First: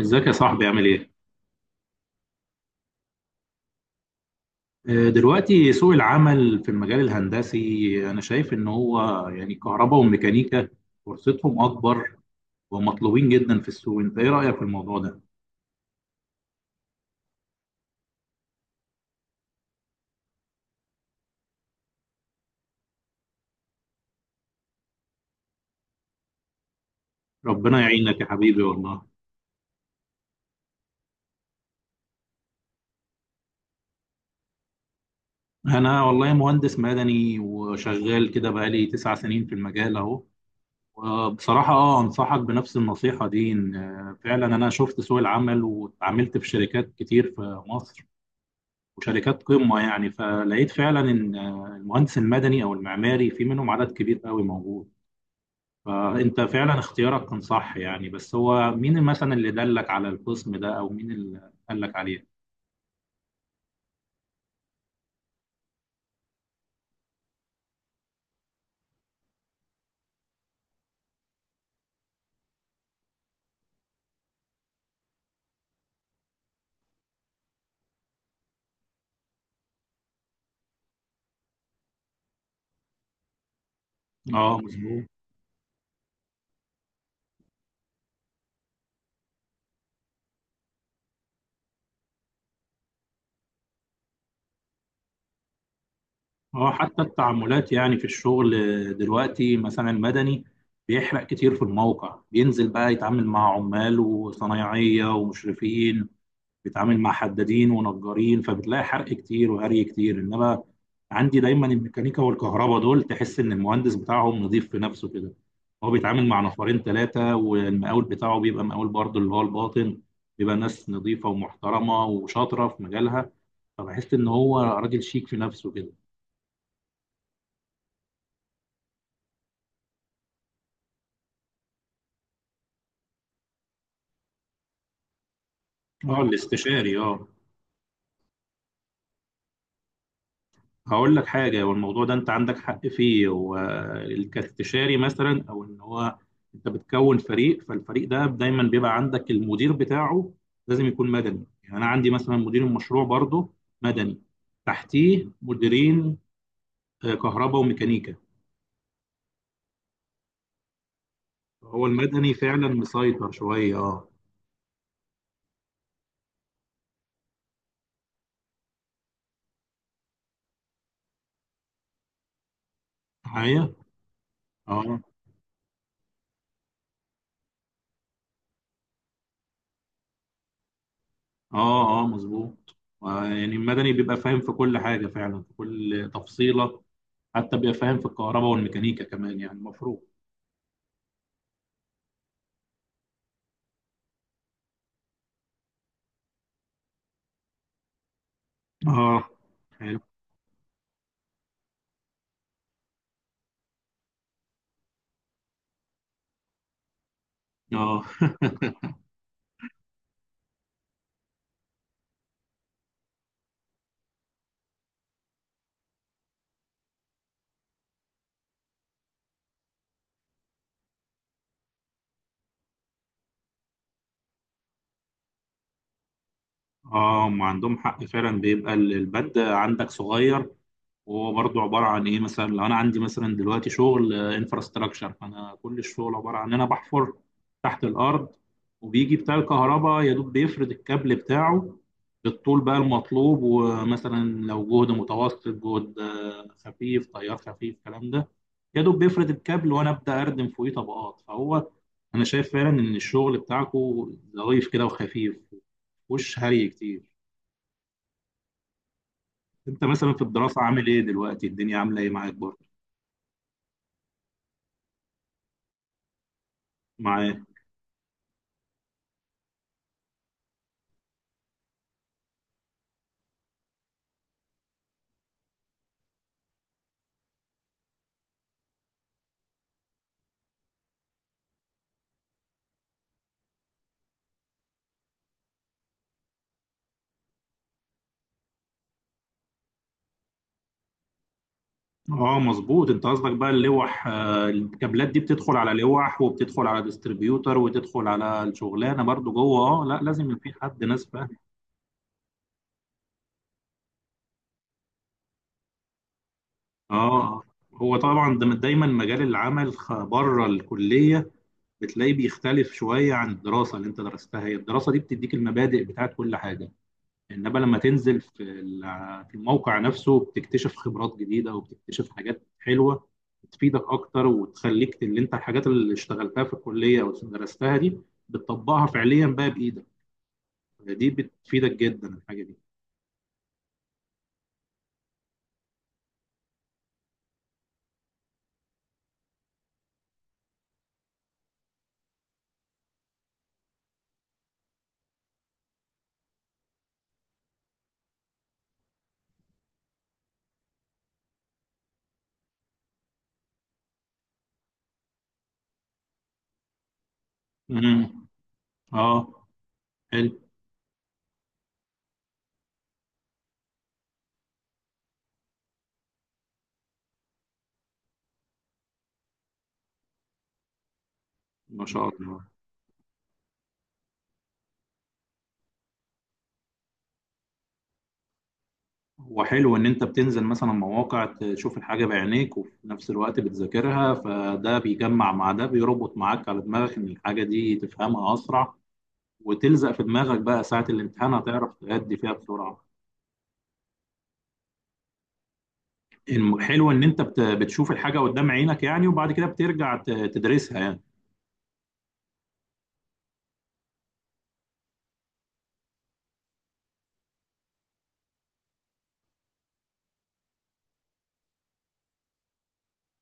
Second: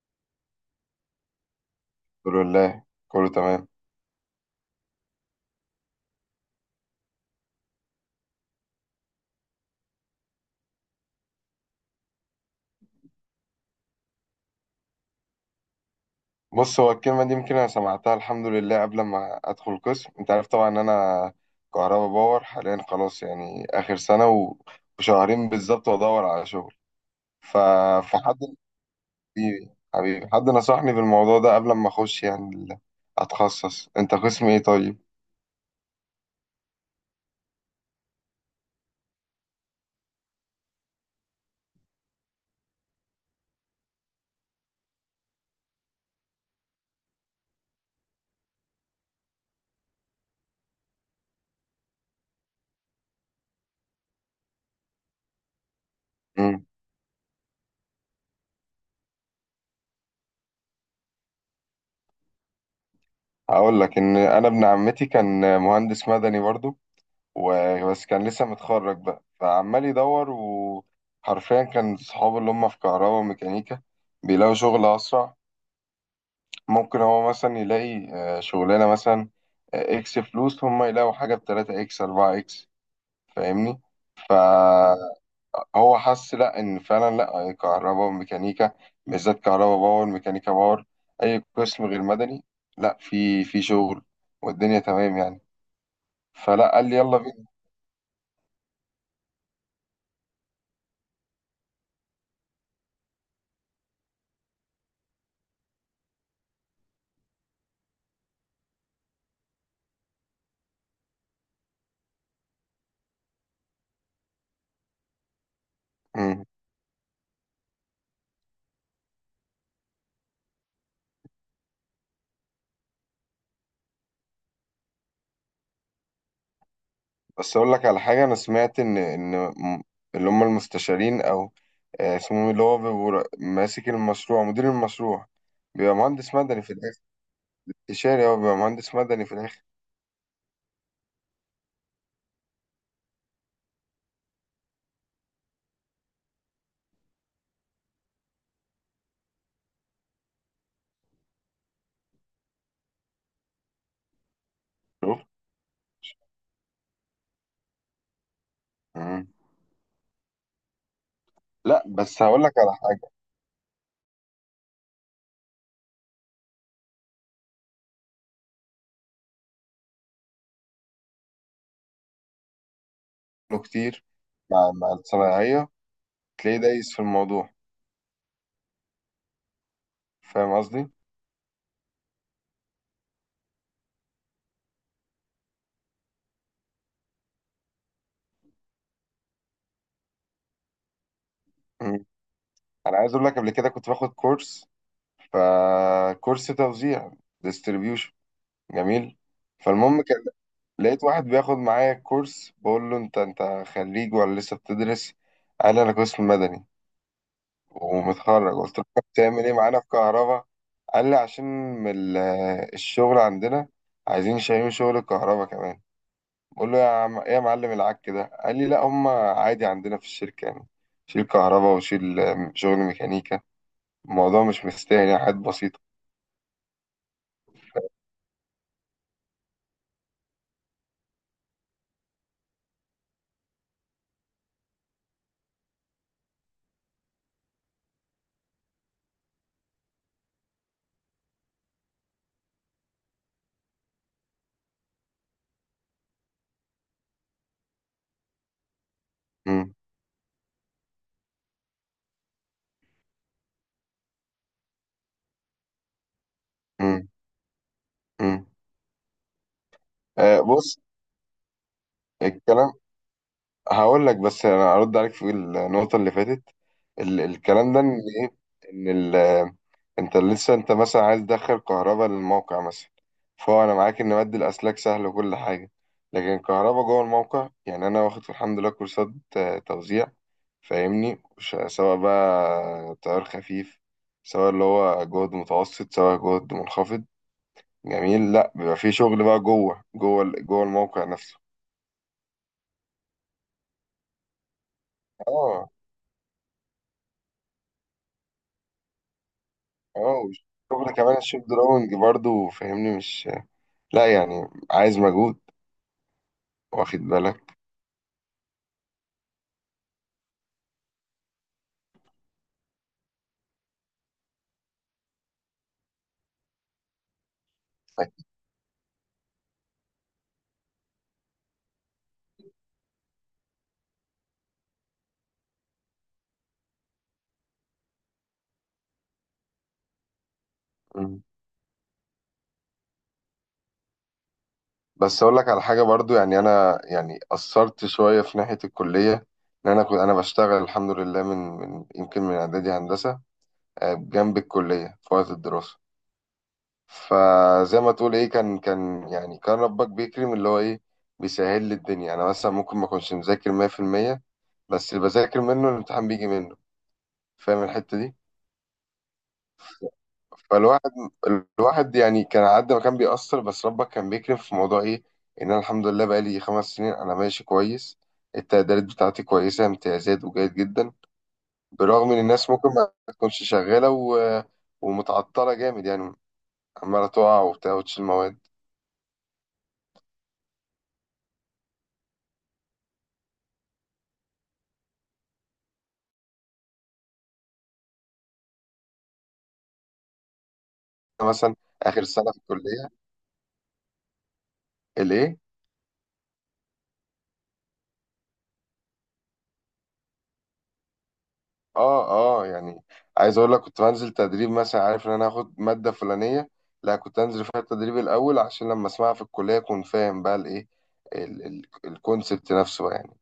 ازيك يا صاحبي عامل ايه؟ الحمد لله، كله تمام. دلوقتي سوق العمل في المجال الهندسي انا شايف ان هو يعني كهرباء وميكانيكا فرصتهم اكبر ومطلوبين جدا في السوق. انت ايه رأيك في الموضوع ده؟ بص، هو الكلمة دي يمكن أنا سمعتها الحمد لله قبل ما أدخل القسم. أنت عارف طبعا إن أنا كهربا باور، حاليا خلاص يعني آخر سنة وشهرين بالظبط، وأدور على شغل. ف... ربنا يعينك يا فحد حبيبي والله. حبيبي حبيبي، حد نصحني بالموضوع ده قبل ما أخش يعني أتخصص. أنت قسم إيه طيب؟ انا والله مهندس مدني وشغال كده بقالي 9 سنين في المجال اهو. وبصراحة انصحك بنفس النصيحة دي ان فعلا انا شفت سوق العمل واتعاملت في شركات كتير في مصر وشركات قمة، يعني فلقيت فعلا إن المهندس المدني أو المعماري في منهم عدد كبير قوي موجود. فأنت مم. فعلا اختيارك كان صح، يعني بس هو مين مثلا اللي دلك على القسم ده أو مين اللي قالك عليه؟ هقول لك إن أنا ابن عمتي كان مهندس مدني برضو، وبس كان لسه متخرج بقى، فعمال يدور. وحرفيا كان صحابه اللي هم في كهرباء وميكانيكا بيلاقوا شغل أسرع. ممكن هو مثلا يلاقي شغلانة، مثلا إكس فلوس، هم يلاقوا حاجة بتلاتة إكس أربعة إكس. فاهمني؟ اه، مظبوط. فهو حس، لأ إن فعلا لأ، كهرباء وميكانيكا بالذات، كهرباء باور، ميكانيكا باور، أي قسم غير مدني لأ، في شغل والدنيا تمام يعني. اه، فلأ، قال لي حتى يلا التعاملات يعني في الشغل دلوقتي مثلا المدني بيحرق كتير في الموقع، بينزل بقى يتعامل مع عمال وصنايعية ومشرفين، بيتعامل مع حدادين ونجارين، فبتلاقي حرق كتير وهري كتير. انما عندي دايما الميكانيكا والكهرباء دول تحس ان المهندس بتاعهم نظيف في نفسه كده، هو بيتعامل مع بينا. نفرين ثلاثة والمقاول بتاعه بيبقى مقاول برضه اللي هو الباطن، بيبقى ناس نظيفة ومحترمة وشاطرة في مجالها، فبحس ان هو راجل شيك في نفسه كده. بس اقول لك على حاجه، انا سمعت اللي هم المستشارين، او اسمهم إيه، اللي هو بيبقوا ماسك المشروع، مدير المشروع، بيبقى اه، مهندس مدني في الاستشاري، الاخر. اه. استشاري، هو بيبقى مهندس مدني في الاخر. هقول لك حاجة، والموضوع ده أنت عندك حق فيه. والاستشاري مثلا أو إن هو أنت بتكون فريق، فالفريق ده دايما بيبقى عندك المدير بتاعه، لازم يكون مدني. يعني أنا عندي مثلا مدير المشروع برضه مدني، شوف. تحتيه مديرين كهرباء وميكانيكا. مم. لا هو بس المدني هقول لك فعلا على حاجه، مسيطر شوية أه. له معايا. كتير مع أه، الصنايعيه، تلاقيه دايس في الموضوع. فاهم قصدي؟ أه، أه، مظبوط. يعني المدني بيبقى فاهم في كل حاجة فعلا في كل تفصيلة، حتى بيبقى فاهم في الكهرباء والميكانيكا كمان يعني المفروض. مم. انا عايز اقول لك، قبل كده كنت باخد كورس، فكورس توزيع، ديستريبيوشن، جميل. اه، حلو. فالمهم كان لقيت واحد بياخد معايا الكورس، بقول له انت خريج ولا لسه بتدرس؟ قال لي انا قسم مدني اه، ومتخرج. قلت له طب بتعمل ايه معانا في كهرباء؟ قال لي عشان من الشغل عندنا عايزين شايلين شغل الكهرباء كمان. بقول له يا عم ايه يا معلم العك ده؟ قال لي لا، هم عادي عندنا في الشركة يعني، شيل كهرباء وشيل شغل ميكانيكا، الموضوع مش مستاهل يعني، حاجات بسيطة. اه، ما عندهم حق فعلا. بيبقى البند عندك صغير، وهو برضه عباره عن ايه. مثلا لو انا عندي مثلا دلوقتي شغل انفراستراكشر، فانا كل الشغل عباره عن ان انا بحفر تحت الارض، وبيجي بتاع الكهرباء يا دوب بيفرد الكابل بتاعه بالطول بقى المطلوب. ومثلا لو جهد متوسط جهد خفيف، تيار خفيف، الكلام ده يا دوب بيفرد الكابل مم. وانا ابدا اردم فوقيه طبقات. فهو انا شايف فعلا ان الشغل بتاعكو ظريف كده وخفيف ومفهوش هري كتير. مم. مم. انت مثلا في الدراسه بص، عامل ايه دلوقتي، الدنيا عامله ايه معاك برضه؟ الكلام، هقول لك بس انا ارد عليك في النقطه اللي فاتت. ال مع الكلام ده ان ايه، ان ال انت لسه انت مثلا عايز تدخل كهرباء للموقع مثلا، فهو انا معاك ان مد الاسلاك سهل وكل حاجه، لكن كهرباء جوه الموقع، يعني انا واخد الحمد لله كورسات توزيع، فاهمني؟ سواء بقى تيار خفيف، سواء اللي هو جهد متوسط، سواء جهد منخفض. جميل. لا بيبقى في شغل بقى جوه الموقع نفسه. اه، مظبوط. انت قصدك بقى اللوح. الكابلات دي بتدخل اه. على لوح وبتدخل على ديستريبيوتر وتدخل على الشغلانه برضو جوه. اه، لا، اه، لازم يبقى في حد، والشغل ناس كمان فاهم. الشيب دراونج برضو، فاهمني؟ مش، لا يعني عايز مجهود. واخد اه، بالك؟ هو طبعا ده دايما مجال العمل بره الكليه بتلاقيه بيختلف شويه عن الدراسه اللي انت درستها. هي الدراسه دي بتديك المبادئ بتاعت كل حاجه، انما لما تنزل في في الموقع نفسه بتكتشف خبرات جديده وبتكتشف حاجات حلوه بتفيدك اكتر وتخليك اللي انت الحاجات اللي اشتغلتها في الكليه او درستها دي بتطبقها فعليا بقى بايدك. دي مم. بتفيدك جدا الحاجه دي. بس اقول لك على حاجه برضو، يعني انا يعني قصرت شويه في ناحيه الكليه. ان انا كنت انا بشتغل الحمد لله من يمكن من اعدادي هندسه، جنب الكليه في وقت الدراسه. فزي ما تقول ايه، كان يعني كان ربك بيكرم، اللي هو ايه، بيسهل لي الدنيا. انا مثلا ممكن ما اكونش مذاكر 100%، بس اللي بذاكر منه الامتحان بيجي منه. فاهم الحته امم دي؟ اه، حلو، فالواحد يعني كان على قد ما كان بيأثر، بس ربك كان بيكرم في موضوع ايه، ان انا الحمد لله بقالي 5 سنين انا ماشي كويس، التقديرات بتاعتي كويسة، امتيازات وجيد جدا. ما شاء برغم ان الله. الناس ممكن ما تكونش شغالة ومتعطلة جامد يعني، عمالة تقع وبتاع وتشيل مواد. وحلو ان انت بتنزل مثلا مواقع تشوف الحاجه بعينيك وفي نفس الوقت بتذاكرها، فده بيجمع مع ده، بيربط معاك على دماغك ان الحاجه دي تفهمها اسرع وتلزق في دماغك، بقى ساعة أنا الامتحان مثلا هتعرف آخر تأدي فيها سنة في بسرعة. الكلية، الايه. حلو ان انت بتشوف الحاجة قدام عينك يعني، وبعد كده بترجع تدرسها يعني. اه. اه يعني، عايز اقول لك كنت بنزل تدريب مثلا، عارف ان انا هاخد ماده فلانيه، لا كنت انزل فيها التدريب الاول عشان لما اسمعها في الكليه اكون فاهم بقى الايه، الكونسبت نفسه بقى يعني.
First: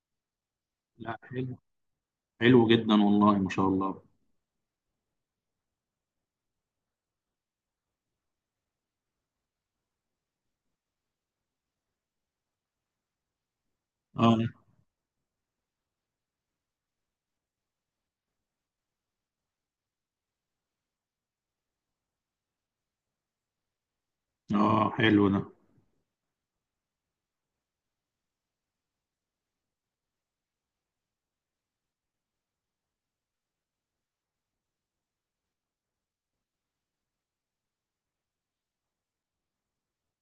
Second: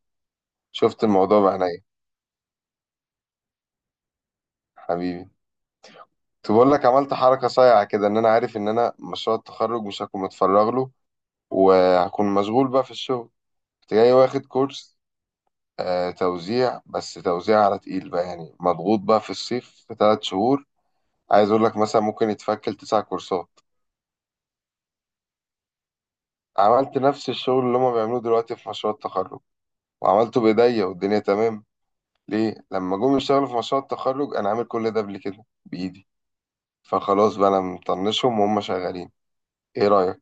شفت لا، الموضوع حلو، بعينيا. حلو جدا والله ما شاء الله. حبيبي. كنت بقول لك عملت حركه صايعه كده، ان انا عارف ان انا مشروع التخرج مش هكون متفرغ له، وهكون مشغول بقى في الشغل. كنت جاي اه، واخد كورس توزيع، بس توزيع على تقيل بقى يعني، مضغوط بقى في الصيف في 3 شهور. عايز اقول لك مثلا ممكن يتفكل تسع كورسات. اه، حلو ده. عملت نفس الشغل اللي هما بيعملوه دلوقتي في مشروع التخرج، وعملته بايديا والدنيا تمام. ليه لما جم يشتغلوا في مشروع التخرج انا عامل كل ده قبل كده بايدي، فخلاص بقى انا مطنشهم وهم شغالين. ايه رايك؟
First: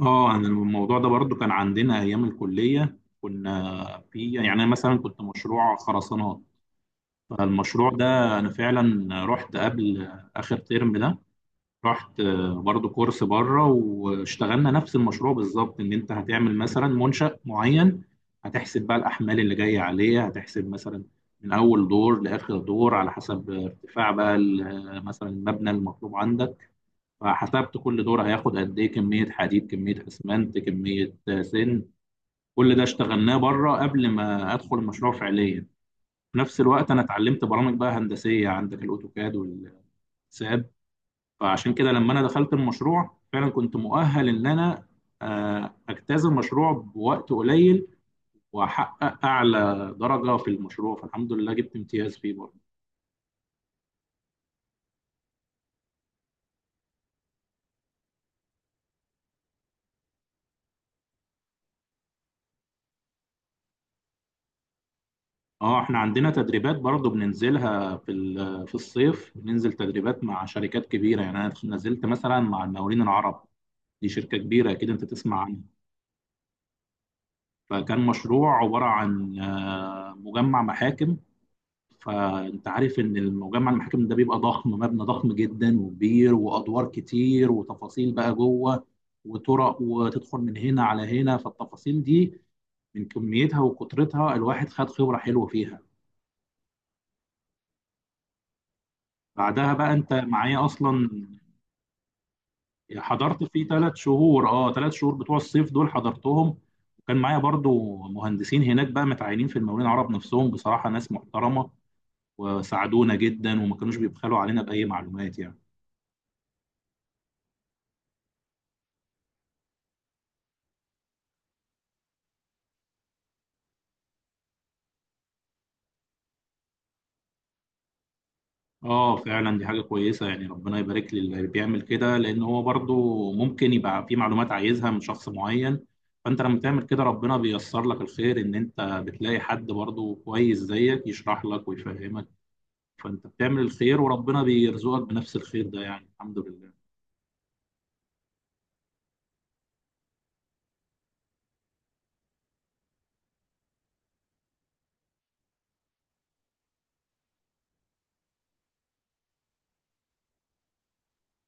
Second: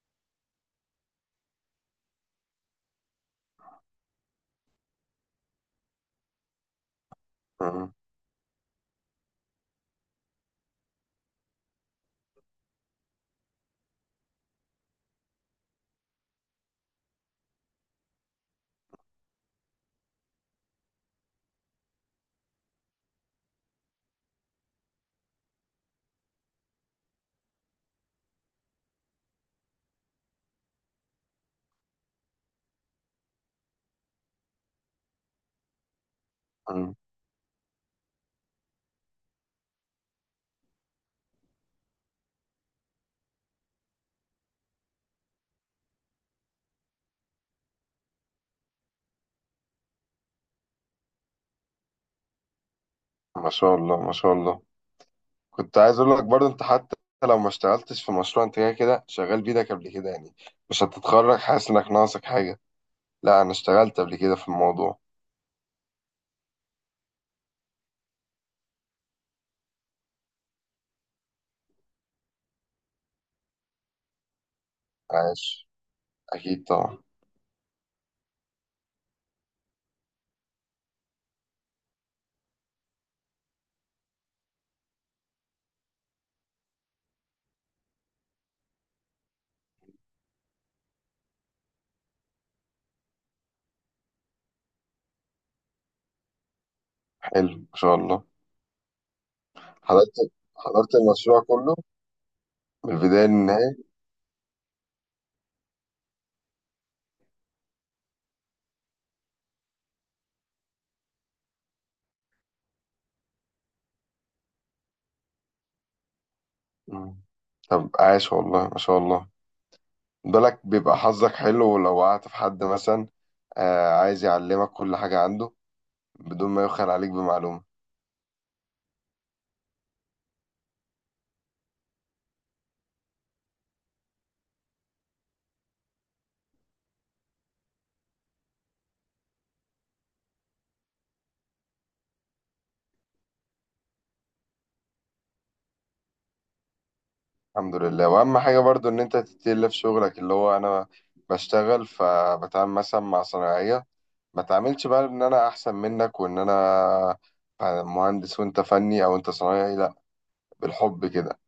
اه، انا الموضوع ده برضو كان عندنا ايام الكلية. كنا في، يعني انا مثلا كنت مشروع خرسانات. فالمشروع مم. ده انا فعلا رحت قبل اخر ترم ده، رحت برضو كورس بره واشتغلنا نفس المشروع بالظبط. ان انت هتعمل مثلا منشأ معين، هتحسب بقى الاحمال اللي جايه عليه، هتحسب مثلا من اول دور لاخر دور على حسب ارتفاع بقى مثلا المبنى المطلوب عندك. فحسبت كل دور هياخد قد ايه كميه حديد، كميه اسمنت، كميه سن. كل ده اشتغلناه بره قبل ما ادخل المشروع فعليا. في نفس الوقت مم. انا اتعلمت برامج بقى هندسيه، عندك الاوتوكاد والساب. فعشان كده لما انا دخلت المشروع فعلا كنت مؤهل ان انا اجتاز المشروع بوقت قليل واحقق اعلى درجه في المشروع، فالحمد لله جبت امتياز فيه برضه. ما شاء الله، ما شاء الله. كنت عايز اقول لك برضه، انت حتى لو ما اشتغلتش في مشروع، انت كده كده شغال بايدك قبل كده يعني، مش هتتخرج حاسس انك ناقصك حاجه. لا، انا اشتغلت قبل كده في الموضوع. اه، احنا عندنا تدريبات برضه بننزلها في في الصيف، بننزل تدريبات مع شركات كبيره. يعني انا نزلت مثلا مع المقاولين العرب، دي شركه كبيره اكيد انت تسمع عنها. عاش. اكيد طبعا. فكان مشروع عباره عن مجمع محاكم. فانت عارف ان المجمع المحاكم ده بيبقى ضخم، مبنى ضخم جدا وكبير وادوار كتير وتفاصيل بقى جوه وطرق وتدخل من هنا على هنا. فالتفاصيل دي من كميتها وكترتها الواحد خد خبرة حلوة فيها. حلو ما شاء الله. بعدها بقى انت حضرتك معايا حضرت اصلا. المشروع كله من البداية حضرت فيه للنهاية. 3 شهور. اه، 3 شهور بتوع الصيف دول حضرتهم. وكان معايا برضو مهندسين هناك بقى متعينين في المقاولين العرب نفسهم، بصراحة ناس محترمة وساعدونا جدا وما كانوش بيبخلوا علينا بأي معلومات يعني. مم. طب عاش والله ما شاء الله. بالك بيبقى حظك حلو لو وقعت في حد مثلا آه، عايز يعلمك كل حاجة عنده بدون ما يبخل عليك بمعلومة. اه، فعلا دي حاجة كويسة، يعني ربنا يبارك للي بيعمل كده، لأن هو برضو ممكن يبقى في معلومات عايزها من شخص معين. فأنت لما تعمل كده ربنا بيسر لك الخير، إن أنت بتلاقي حد برضو كويس زيك يشرح لك ويفهمك. فأنت بتعمل الخير وربنا بيرزقك بنفس الخير ده، يعني الحمد لله. الحمد لله. وأهم حاجة برضو إن أنت تتقل في شغلك. اللي هو أنا بشتغل فبتعامل مثلا مع صناعية، ما تعاملش بقى إن أنا أحسن منك وإن أنا مهندس وأنت فني أو أنت صنايعي لأ، بالحب كده.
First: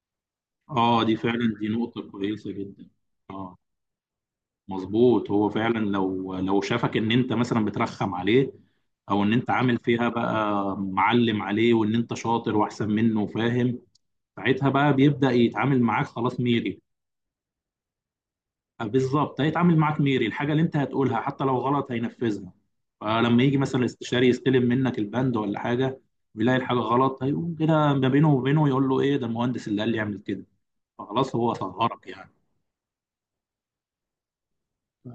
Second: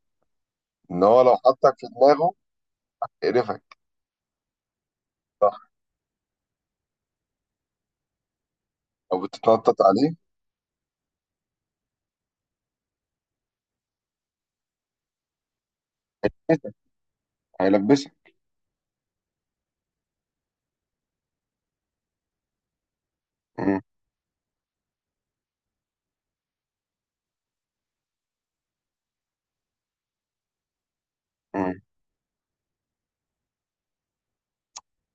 اه، إن دي هو لو فعلا دي حطك في نقطة دماغه كويسة جدا. اه، قرفك. مظبوط، هو فعلا لو شافك ان انت مثلا بترخم عليه، أو او ان انت بتتنطط عامل فيها عليه، بقى معلم عليه وان انت شاطر واحسن منه وفاهم، ساعتها بقى بيبدأ يتعامل معاك خلاص ميري. هيلبسك. أه، بالظبط، هيتعامل معاك ميري. الحاجة اللي انت هتقولها حتى لو غلط هينفذها. فلما يجي مثلا مم. الاستشاري يستلم منك البند ولا حاجة ويلاقي الحاجة غلط، هيقوم كده ما بينه وبينه يقول له ايه ده المهندس اللي قال لي اعمل كده، فخلاص هو مم. صغرك يعني.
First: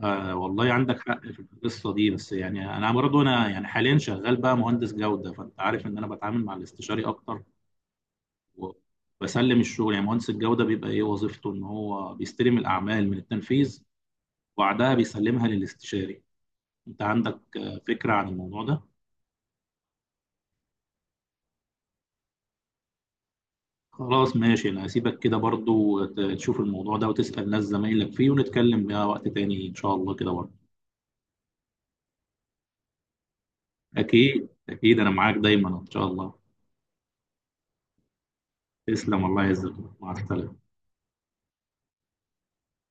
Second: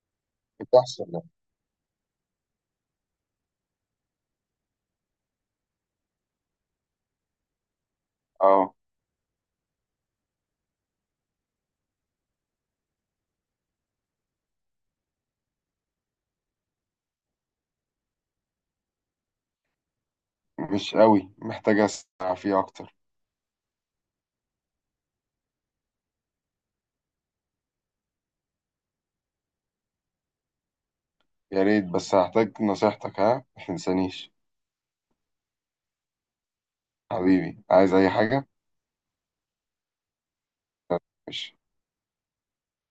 آه، والله عندك بتحصل حق يعني. في القصه دي. بس يعني انا برضو انا يعني حاليا شغال بقى مهندس جوده، فانت عارف ان انا بتعامل مع الاستشاري اكتر اه. وبسلم الشغل. يعني مهندس الجوده بيبقى ايه وظيفته؟ ان هو بيستلم الاعمال من التنفيذ، وبعدها بيسلمها للاستشاري. انت عندك فكره عن الموضوع ده؟ مش قوي، محتاج أسمع فيه أكتر. خلاص ماشي، انا هسيبك كده برضو تشوف الموضوع ده وتسال ناس زمايلك فيه، ونتكلم بقى وقت تاني ان شاء الله كده برضو. يا ريت، بس هحتاج نصيحتك، ها متنسانيش. اكيد، اكيد، انا معاك دايما ان شاء الله. حبيبي، عايز أي حاجة. تسلم، الله يعزك. مع السلامه. مش